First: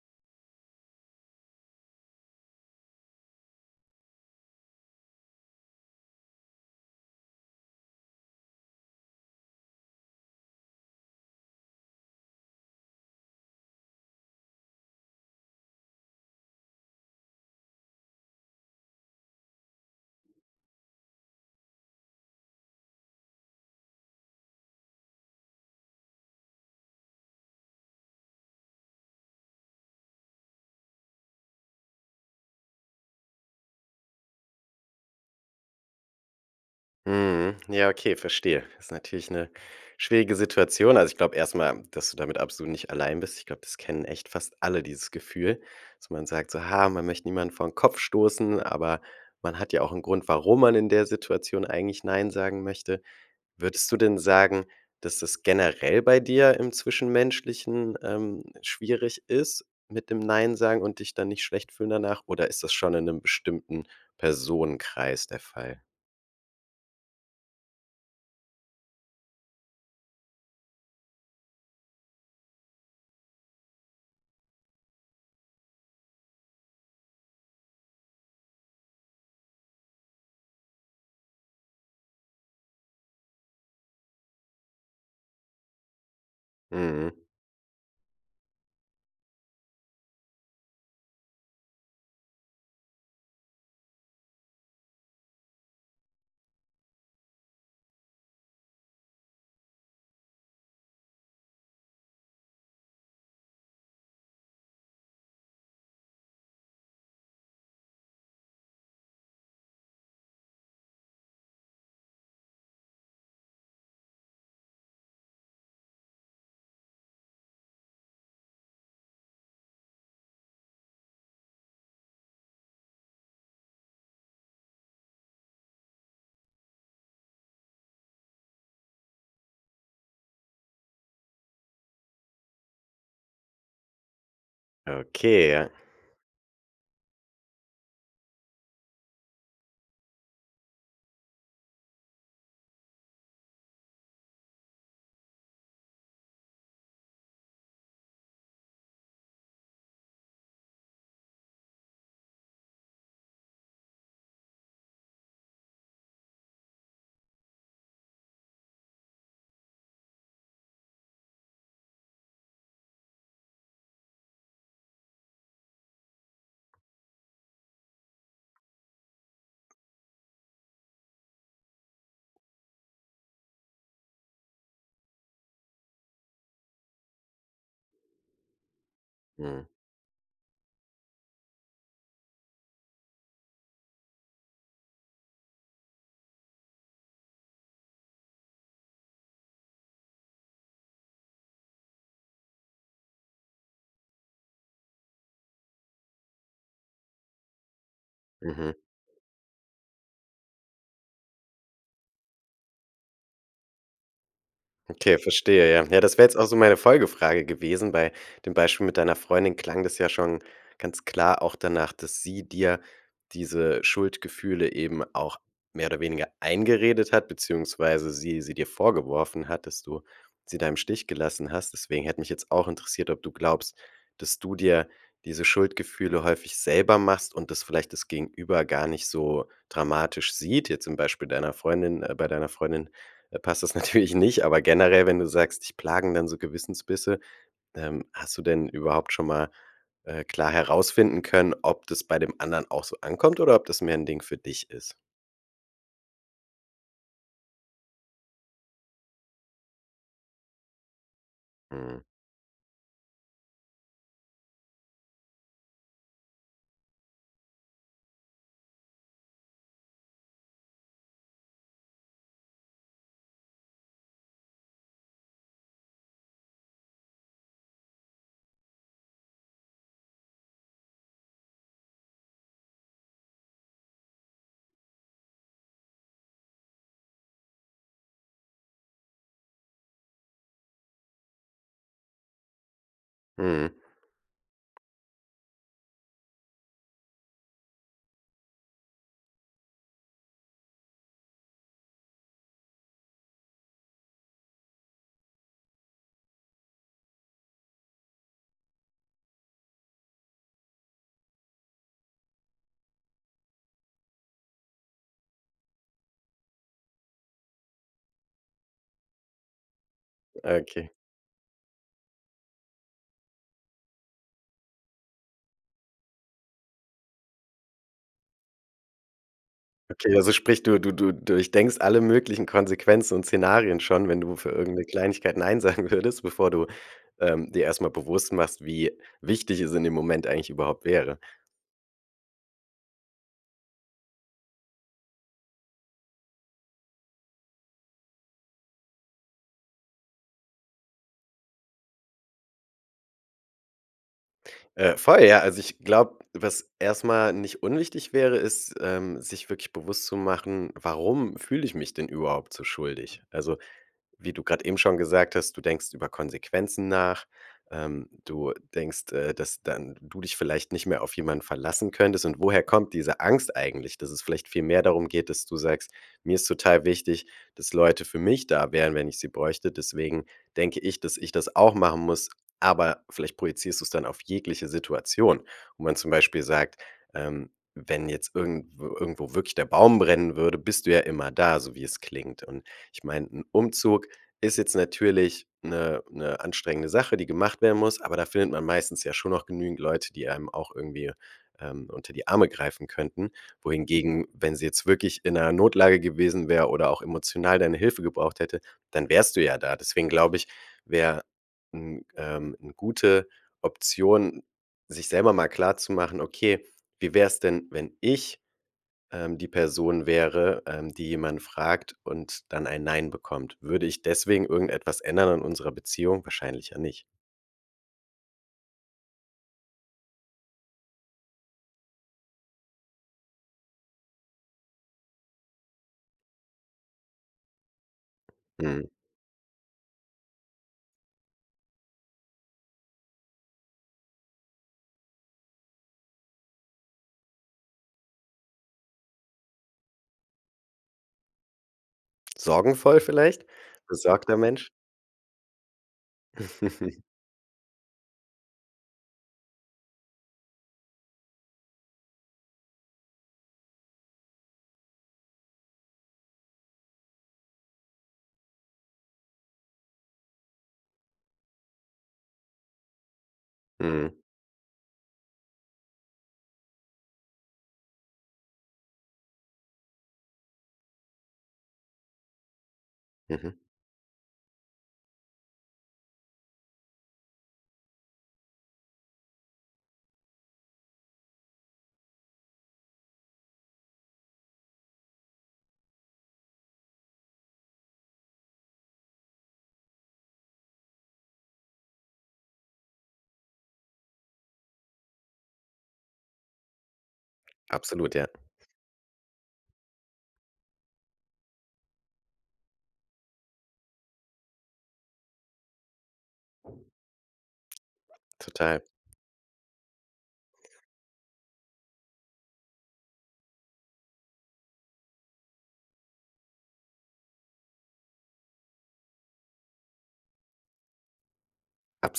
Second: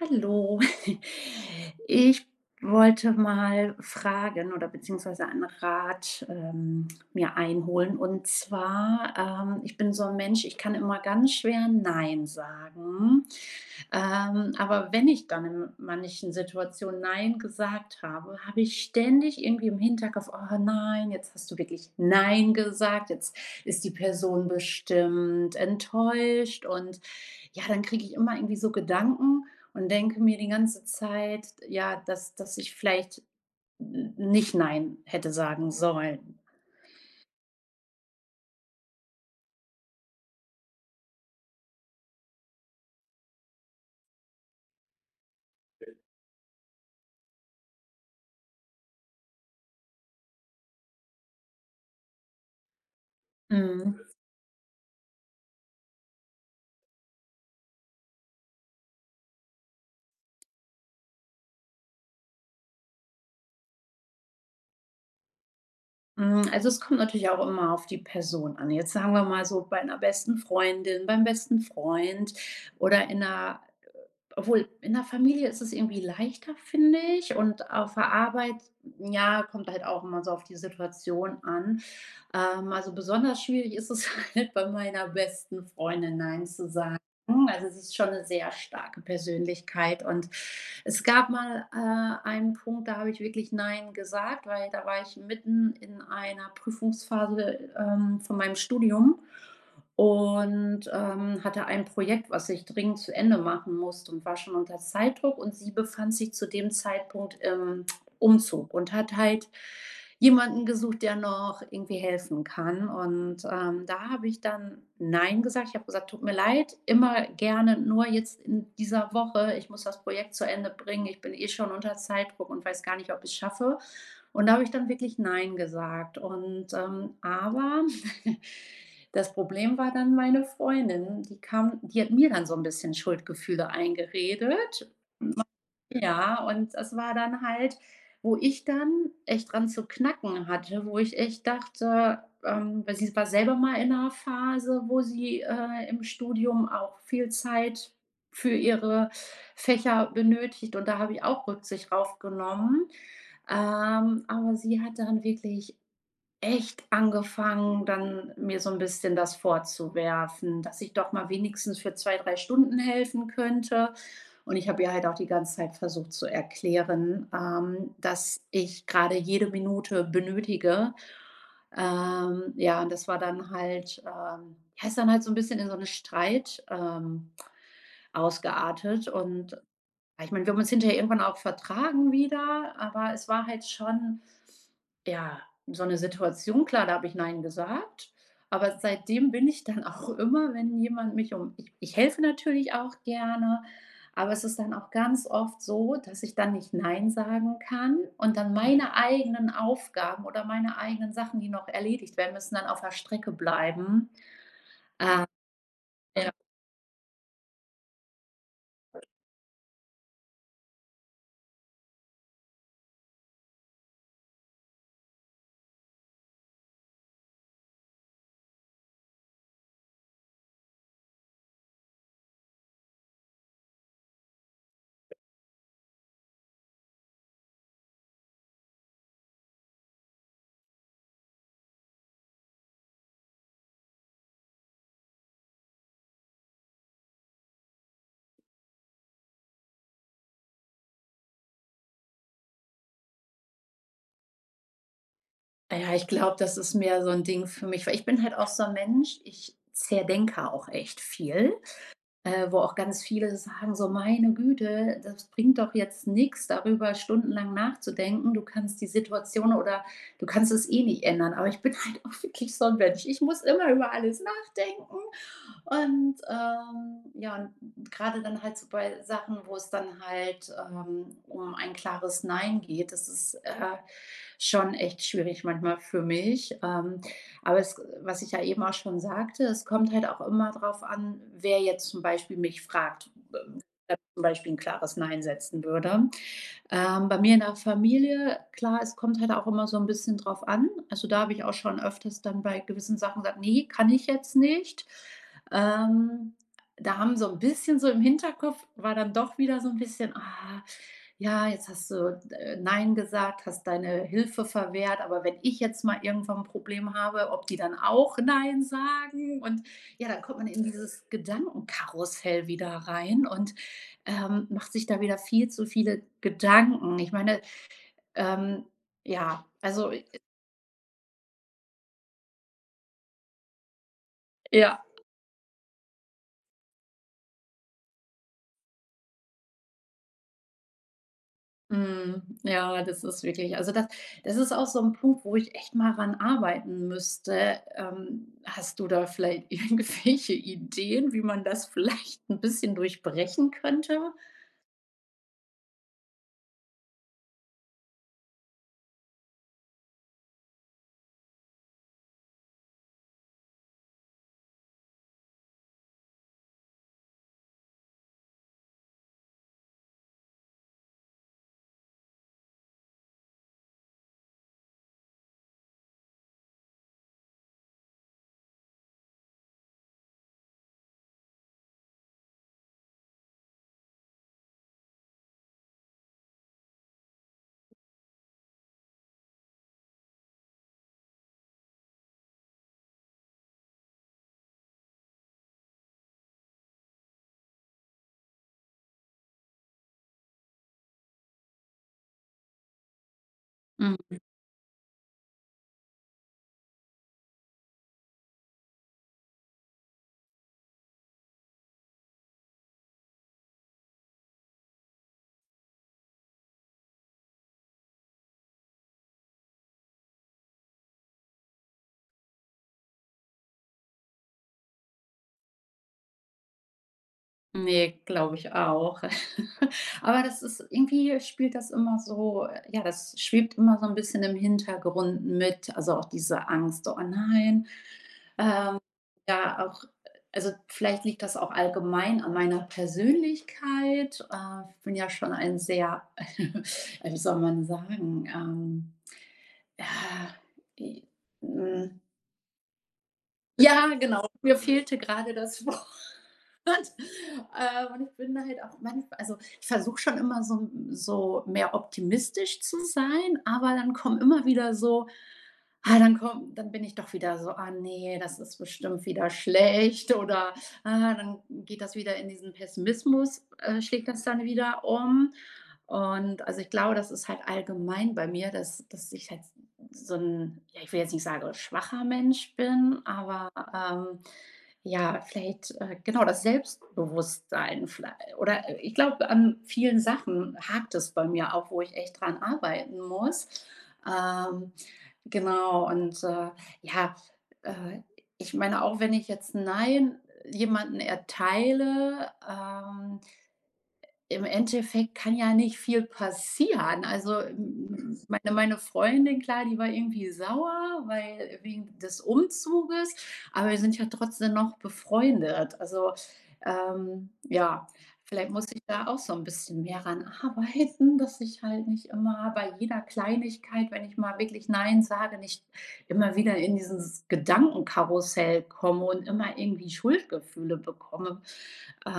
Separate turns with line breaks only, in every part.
Hallo. Ich wollte mal fragen oder beziehungsweise einen Rat, ähm, mir einholen. Und zwar, ähm, ich bin so 'n Mensch, ich kann immer ganz schwer nein sagen. Ähm, aber wenn ich dann in manchen Situationen nein gesagt habe, habe ich ständig irgendwie im Hinterkopf: „Oh nein, jetzt hast du wirklich nein gesagt, jetzt ist die Person bestimmt enttäuscht.“ Und ja, dann kriege ich immer irgendwie so Gedanken und denke mir die ganze Zeit, ja, dass dass ich vielleicht n nicht nein hätte sagen sollen.
Mhm. Ja, Okay, verstehe. Ist natürlich 'ne schwierige Situation. Also, ich glaube erstmal, dass du damit absolut nicht allein bist. Ich glaube, das kennen echt fast alle dieses Gefühl, dass man sagt so: „Ja, man möchte niemanden vor den Kopf stoßen.“ Aber man hat ja auch 'n Grund, warum man in der Situation eigentlich nein sagen möchte. Würdest du
Mhm.
denn sagen, dass das generell bei dir im Zwischenmenschlichen, ähm, schwierig ist mit dem nein sagen und dich dann nicht schlecht fühlen danach, oder ist das schon in 'nem bestimmten Personenkreis der Fall?
Hm, also, es kommt natürlich auch immer auf die Person an. Jetzt sagen wir mal so, bei 'ner besten Freundin, beim besten Freund oder in der, äh obwohl in der Familie ist es irgendwie leichter, finde ich, und auf der Arbeit, ja, kommt halt auch immer so auf die Situation an. Ähm, also, besonders schwierig ist es halt bei meiner besten Freundin, Nein zu sagen.
Mhm.
Also, es ist schon 'ne sehr starke Persönlichkeit und es gab mal, äh, einen Punkt, da habe ich wirklich Nein gesagt, weil da war ich mitten in einer Prüfungsphase, ähm, von meinem Studium, und, ähm, hatte ein Projekt, was ich dringend zu Ende machen musste und war schon unter Zeitdruck. Und sie befand sich zu dem Zeitpunkt im Umzug und hat halt jemanden gesucht, der noch irgendwie helfen kann. Und, ähm, da habe ich dann Nein gesagt, ich habe gesagt: „Tut mir leid, immer gerne, nur jetzt in dieser Woche, ich muss das Projekt zu Ende bringen. Ich bin eh schon unter Zeitdruck und weiß gar nicht, ob ich es schaffe.“ Und da habe ich dann wirklich Nein gesagt und, ähm aber das Problem war dann meine Freundin. Die kam die hat mir dann so 'n bisschen Schuldgefühle eingeredet.
Okay, ja.
[unintelligible] Ja, und das war dann halt, wo ich dann echt dran zu knacken hatte. Wo ich echt dachte, ähm weil sie war selber mal in 'ner Phase, wo sie, äh, im Studium auch viel Zeit für ihre Fächer benötigt und da habe ich auch Rücksicht drauf genommen. Ähm, aber sie hat dann wirklich echt angefangen, dann mir so 'n bisschen das vorzuwerfen, dass ich doch mal wenigstens für 2, 3 Stunden helfen könnte. Und ich habe ihr halt auch die ganze Zeit versucht zu erklären, ähm, dass ich gerade jede Minute benötige. Ähm, ja, und das war dann halt, ähm ja, ist dann halt so ein bisschen in so 'ne Streit, ähm, ausgeartet und
Mhm.
ja, ich meine, wir haben uns hinter irgendwann auch vertragen wieder, aber es war halt schon, ja, so 'ne Situation klar, da habe ich Nein gesagt. Aber seitdem bin ich dann auch immer, wenn jemand mich um ich ich helfe natürlich auch gerne, aber es ist dann auch ganz oft so, dass ich dann nicht Nein sagen kann und dann
Mhm.
meine eigenen Aufgaben oder meine eigenen Sachen, die noch erledigt werden, dann auf der Strecke bleiben.
Okay, verstehe. Ja, ja, das
Ähm.
wäre
Ja.
jetzt auch so meine Folgefrage gewesen. Bei dem Beispiel mit deiner Freundin klang das ja schon ganz klar auch danach, dass sie dir diese Schuldgefühle eben auch mehr oder weniger eingeredet hat, beziehungsweise sie sie dir vorgeworfen hat, dass du sie da im Stich gelassen hast. Deswegen hätte mich jetzt auch interessiert, ob du glaubst, dass du dir diese Schuldgefühle häufig selber machst und das vielleicht das Gegenüber gar nicht so dramatisch sieht? Jetzt zum Beispiel deiner Freundin äh, bei deiner Freundin passt das natürlich nicht, aber generell, wenn du sagst, dich plagen dann so Gewissensbisse, ähm, hast du denn überhaupt schon mal, äh, klar herausfinden können, ob das bei dem anderen auch so ankommt oder ob das mehr 'n Ding für dich ist?
Ja, ich glaube, das ist mehr so 'n Ding für mich, weil ich bin halt auch so 'n Mensch, ich zerdenke auch echt viel,
Mhm.
äh, wo auch ganz viele sagen, so: „Meine Güte, das bringt doch jetzt nix darüber stundenlang nachzudenken. Du kannst die Situation oder du kannst es eh nicht ändern.“ Aber ich bin halt auch wirklich so 'n Mensch. Ich muss immer über alles nachdenken und, ähm ja, und gerade dann halt so bei Sachen, wo es dann halt, ähm, um ein klares Nein geht, das ist, äh, schon echt schwierig manchmal für mich, ähm, aber es, äh was ich ja eben auch schon sagte, es kommt halt auch immer darauf an, wer jetzt zum Beispiel mich fragt
Mhm.
[unintelligible] zum Beispiel 'n klares Nein setzen würde. Ähm, bei mir in der Familie klar, es kommt halt auch immer so 'n bisschen drauf an. Also, da habe ich auch schon öfters dann bei gewissen Sachen gesagt: „Ne, kann ich jetzt nicht.“ Ähm, da haben so 'n bisschen so, im Hinterkopf war dann doch wieder so 'n bisschen: „Ah, ja, jetzt hast du, äh, nein gesagt, hast deine Hilfe verwehrt, aber wenn ich jetzt mal irgendwann 'n Problem habe, ob die dann auch nein sagen.“ Und ja, dann kommt man in
Okay.
dieses Gedankenkarussell wieder rein und, ähm, macht sich da wieder viel zu viele Gedanken. Ich meine, ähm ja, also i
Okay, also sprich du du du durchdenkst alle möglichen Konsequenzen und Szenarien schon, wenn du für irgend
Ja.
'ne Kleinigkeit nein sagen würdest, bevor du, ähm, dir erstmal bewusst machst, wie wichtig es in dem Moment eigentlich überhaupt wäre.
Mhm. Ja, das ist wirklich also da das ist auch so 'n Punkt, wo ich echt mal ran arbeiten müsste. Ähm, hast du da vielleicht irgendwelche Ideen, wie man das vielleicht 'n bisschen durchbrechen könnte?
Äh, voll. Ja, also, ich glaube, was erst mal nicht unwichtig wäre, ist, ähm, sich wirklich bewusst zu machen: Warum fühle ich mich denn überhaupt so schuldig? Also, wie du gerade eben schon gesagt hast, du denkst über Konsequenzen nach. Ähm, du denkst, äh, dass dann du dich vielleicht nicht mehr auf jemanden verlassen könntest. Und woher kommt diese Angst eigentlich, dass es vielleicht viel mehr darum geht, dass du sagst: „Mir ist total wichtig, dass Leute für mich da wären, wenn ich sie bräuchte. Deswegen denke ich, dass ich das auch machen muss.“ Aber vielleicht projizierst du es dann auf jegliche Situation, wo man zum Beispiel sagt, ähm, wenn jetzt irgendw irgendwo wirklich der Baum brennen würde, bist du ja immer da, so wie es klingt. Und ich meine, 'n Umzug ist jetzt natürlich 'ne 'ne anstrengende Sache, die gemacht werden muss. Aber da findet man meistens ja schon noch genügend Leute, die einem auch irgendwie, ähm, unter die Arme greifen könnten.
Mhm.
Wohingegen, wenn sie jetzt wirklich in 'ner Notlage gewesen wäre oder auch emotional deine Hilfe gebraucht hätte, dann wärst du ja da. Deswegen glaube ich, wäre, hm, ähm, 'ne gute Option, sich selber mal klarzumachen: „Okay, wie wäre es denn, wenn ich, ähm, die Person wäre, ähm, die jemand fragt und dann ein Nein bekommt? Würde ich deswegen irgendetwas ändern an unserer Beziehung? Wahrscheinlich ja nicht.“
Ne, glaube ich auch. Aber das ist irgendwie spielt das immer so ja, das schwebt immer so 'n bisschen im Hintergrund mit, also auch diese Angst, so: „Oh, nein." Ähm,
Mhm.
ja auch also vielleicht liegt das auch allgemein an meiner Persönlichkeit. Äh, ich bin ja schon ein sehr, äh, wie soll man sagen, ähm, ja, e hm
Sorgenvoll vielleicht?
Ja, genau,
Besorgter
mir
Mensch?
fehlte gerade das Wort, äh, und ich bin da halt auch manchmal also, ich versuche schon immer so 'n so mehr optimistisch zu sein, aber dann kommen immer wieder so ah, dann kommen dann bin ich doch wieder so: „Ah ne, das ist bestimmt wieder schlecht" oder, äh dann geht das wieder in diesen Pessimismus, äh, schlägt
Mhm.
das dann wieder um. Und also, ich glaube, das ist halt allgemein bei mir, dass dass ich halt so 'n ja ich will jetzt nicht sagen, schwacher Mensch bin, aber,
Mhm.
ähm, ja, vielleicht, äh genau das Selbstbewusstsein viellei oder ich glaube an vielen Sachen hakt es bei mir auch, wo ich echt dran arbeiten muss. Ähm, genau und, äh, ja, äh, ich meine auch, wenn ich jetzt 'n Nein jemanden erteile, ähm im Endeffekt kann ja nicht viel passieren. Also, m m
Absolut,
m
ja.
meine meine Freundin klar, die war irgendwie sauer, weil wegen des Umzuges, aber wir sind ja trotzdem noch befreundet. Also, ähm, ja, vielleicht muss
Total.
ich da auch so 'n bisschen mehr daran arbeiten, dass ich halt nicht immer bei jeder Kleinigkeit, wenn ich mal wirklich nein sage, nicht immer wieder in dieses Gedankenkarussell komme und immer irgendwie Schuldgefühle bekomme.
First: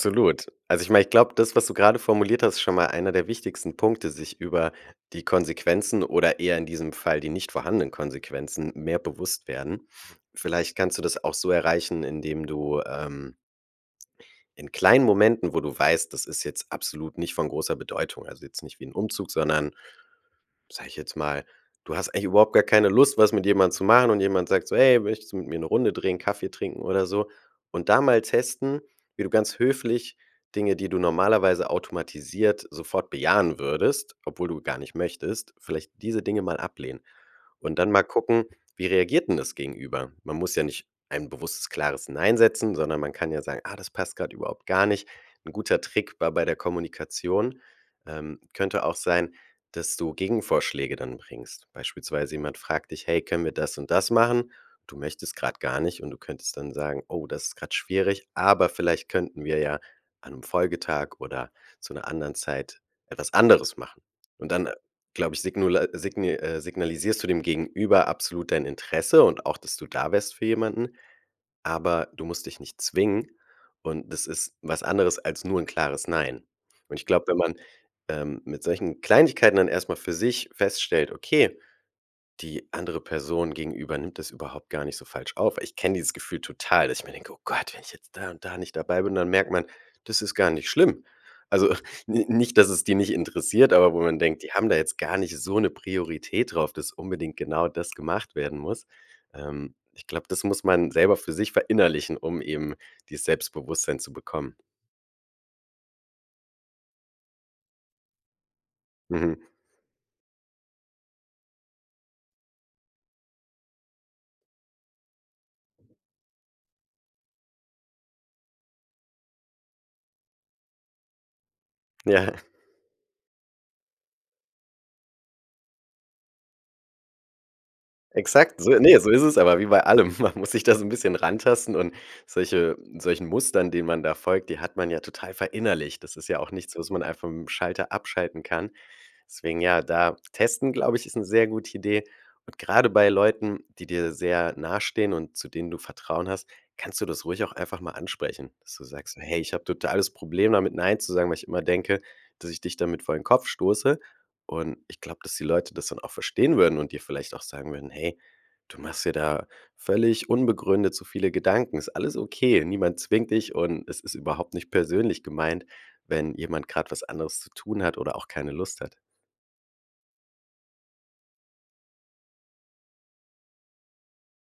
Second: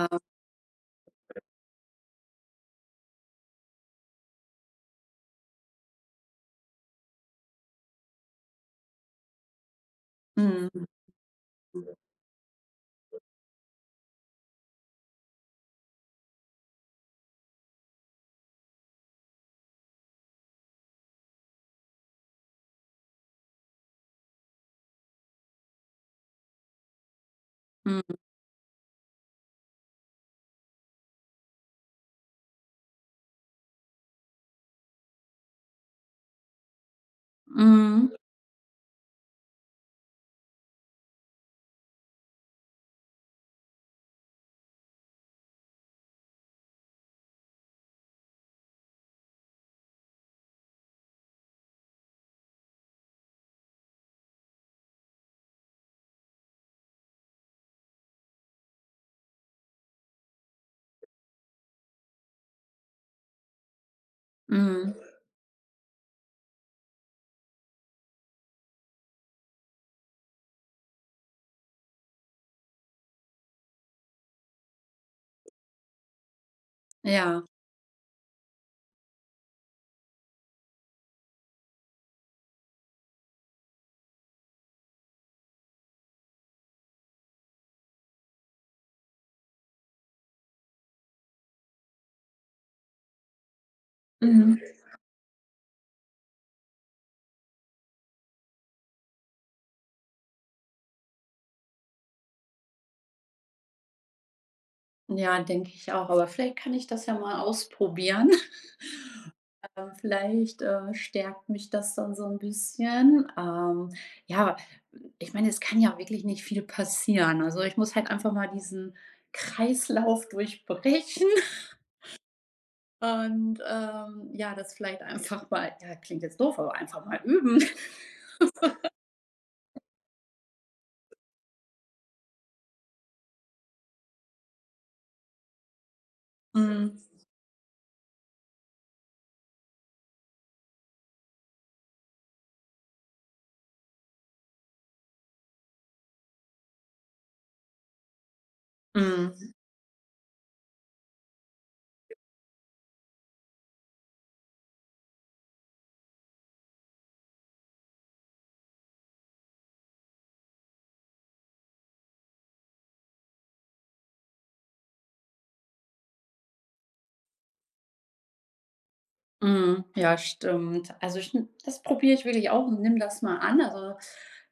Äh
Also, ich meine, ich glaube, das, was du gerade formuliert hast, ist schon mal einer der wichtigsten Punkte, sich über die Konsequenzen oder eher, in diesem Fall, die nicht vorhandenen Konsequenzen mehr bewusst werden. Vielleicht
Mhm.
kannst du das auch so erreichen, indem du, ähm in kleinen Momenten, wo du weißt, das ist jetzt absolut nicht von großer Bedeutung, also jetzt nicht wie 'n Umzug, sondern, sage ich jetzt mal, du hast eigentlich überhaupt gar keine Lust, was mit jemandem zu machen. Und jemand sagt so: „Hey, möchtest du mit mir ‘ne Runde drehen, Kaffee trinken oder so?" und da
Mhm.
mal testen, wie du ganz höflich Dinge, die du normalerweise automatisiert sofort bejahen würdest, obwohl du gar nicht möchtest, vielleicht diese Dinge mal ablehnen und dann mal
Mhm.
gucken, wie reagiert denn das Gegenüber? Man muss ja nicht ein bewusstes klares Nein setzen, sondern man kann ja sagen: „Ah, das passt gerade überhaupt gar nicht." ‘N guter Trick war bei der Kommunikation, ähm könnte auch sein, dass du Gegenvorschläge dann bringst. Beispielsweise jemand fragt dich: „Hey, können wir das und das machen?" Du möchtest gerade gar nicht. Und du könntest dann sagen: „Oh, das ist gerade schwierig. Aber vielleicht könnten wir ja an 'nem Folgetag oder zu 'ner anderen Zeit etwas anderes machen." Und dann,
Mhm.
glaube ich, signula signir äh, signalisierst du dem Gegenüber absolut dein Interesse und auch, dass du da wärst für jemanden. Aber du musst dich nicht zwingen. Und das ist was anderes als nur 'n klares Nein. Und ich glaube, wenn
Ja.
man, ähm, mit solchen Kleinigkeiten dann erstmal für sich feststellt: „Okay, die andere Person gegenüber nimmt das überhaupt gar nicht so falsch auf." Ich kenne dieses Gefühl total, dass ich mir denke: „Oh Gott, wenn ich jetzt da und da nicht dabei bin, dann merkt man, das ist gar nicht schlimm." Also n nicht, dass es die nicht interessiert, aber wo man denkt, die
Mhm.
haben da jetzt gar nicht so 'ne Priorität drauf, dass unbedingt genau das gemacht werden muss. Ähm, ich glaube, das muss man selber für sich verinnerlichen, um eben dieses Selbstbewusstsein zu bekommen.
Ja, denke ich auch, aber vielleicht kann ich das ja mal ausprobieren.
Mhm.
Ähm, vielleicht, äh, stärkt mich das dann so 'n bisschen. Ähm, ja, ich meine, es kann ja wirklich nicht viel passieren. Also, ich muss halt einfach mal diesen Kreislauf durchbrechen.
Ja.
Und, ähm, ja, das vielleicht einfach mal ja, klingt jetzt doof, aber einfach mal üben.
Exakt, so ne, so ist es aber wie bei allem. Man muss sich da so 'n bisschen rantasten und solche solchen Mustern, denen man da folgt, die hat man ja total verinnerlicht. Das ist ja auch nichts, was
Mhm.
man einfach mit'm Schalter abschalten kann. Deswegen ja, da testen, glaube ich, ist 'ne sehr gute Idee. Und gerade bei Leuten, die dir sehr nahestehen und zu denen du Vertrauen hast, kannst du das ruhig auch einfach mal ansprechen, dass du sagst: „So hey,
Mhm.
ich habe totales Problem damit nein zu sagen, weil ich immer denke, dass ich dich damit vor den Kopf stoße.“ Und ich glaube, dass die Leute das dann auch verstehen würden und dir vielleicht auch sagen würden: „Hey, du machst dir da völlig unbegründet so viele Gedanken. Ist alles okay.“ Niemand zwingt dich und es ist überhaupt nicht persönlich gemeint, wenn jemand gerade was anderes zu tun hat oder auch keine Lust hat.
Mhm, ja, stimmt. Also stim das probiere ich wirklich auch und nimm das mal an. Also,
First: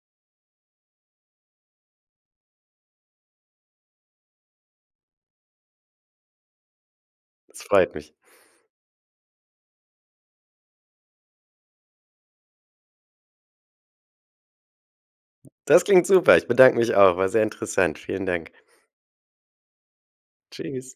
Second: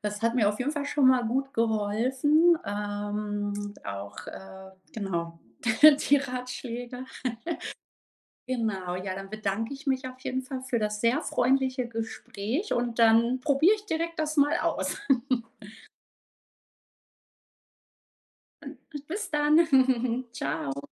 das hat mir auf jeden Fall schon mal gut geholfen. Ähm, auch, äh, genau die Ratschläge.
Es freut mich.
Genau, ja. Dann bedanke ich mich auf jeden Fall für das sehr freundliche Gespräch und dann probiere ich direkt das mal aus.
Das klingt super. Ich bedanke mich auch. War sehr interessant. Vielen Dank.
Bis dann. Tschau.
Tschüss.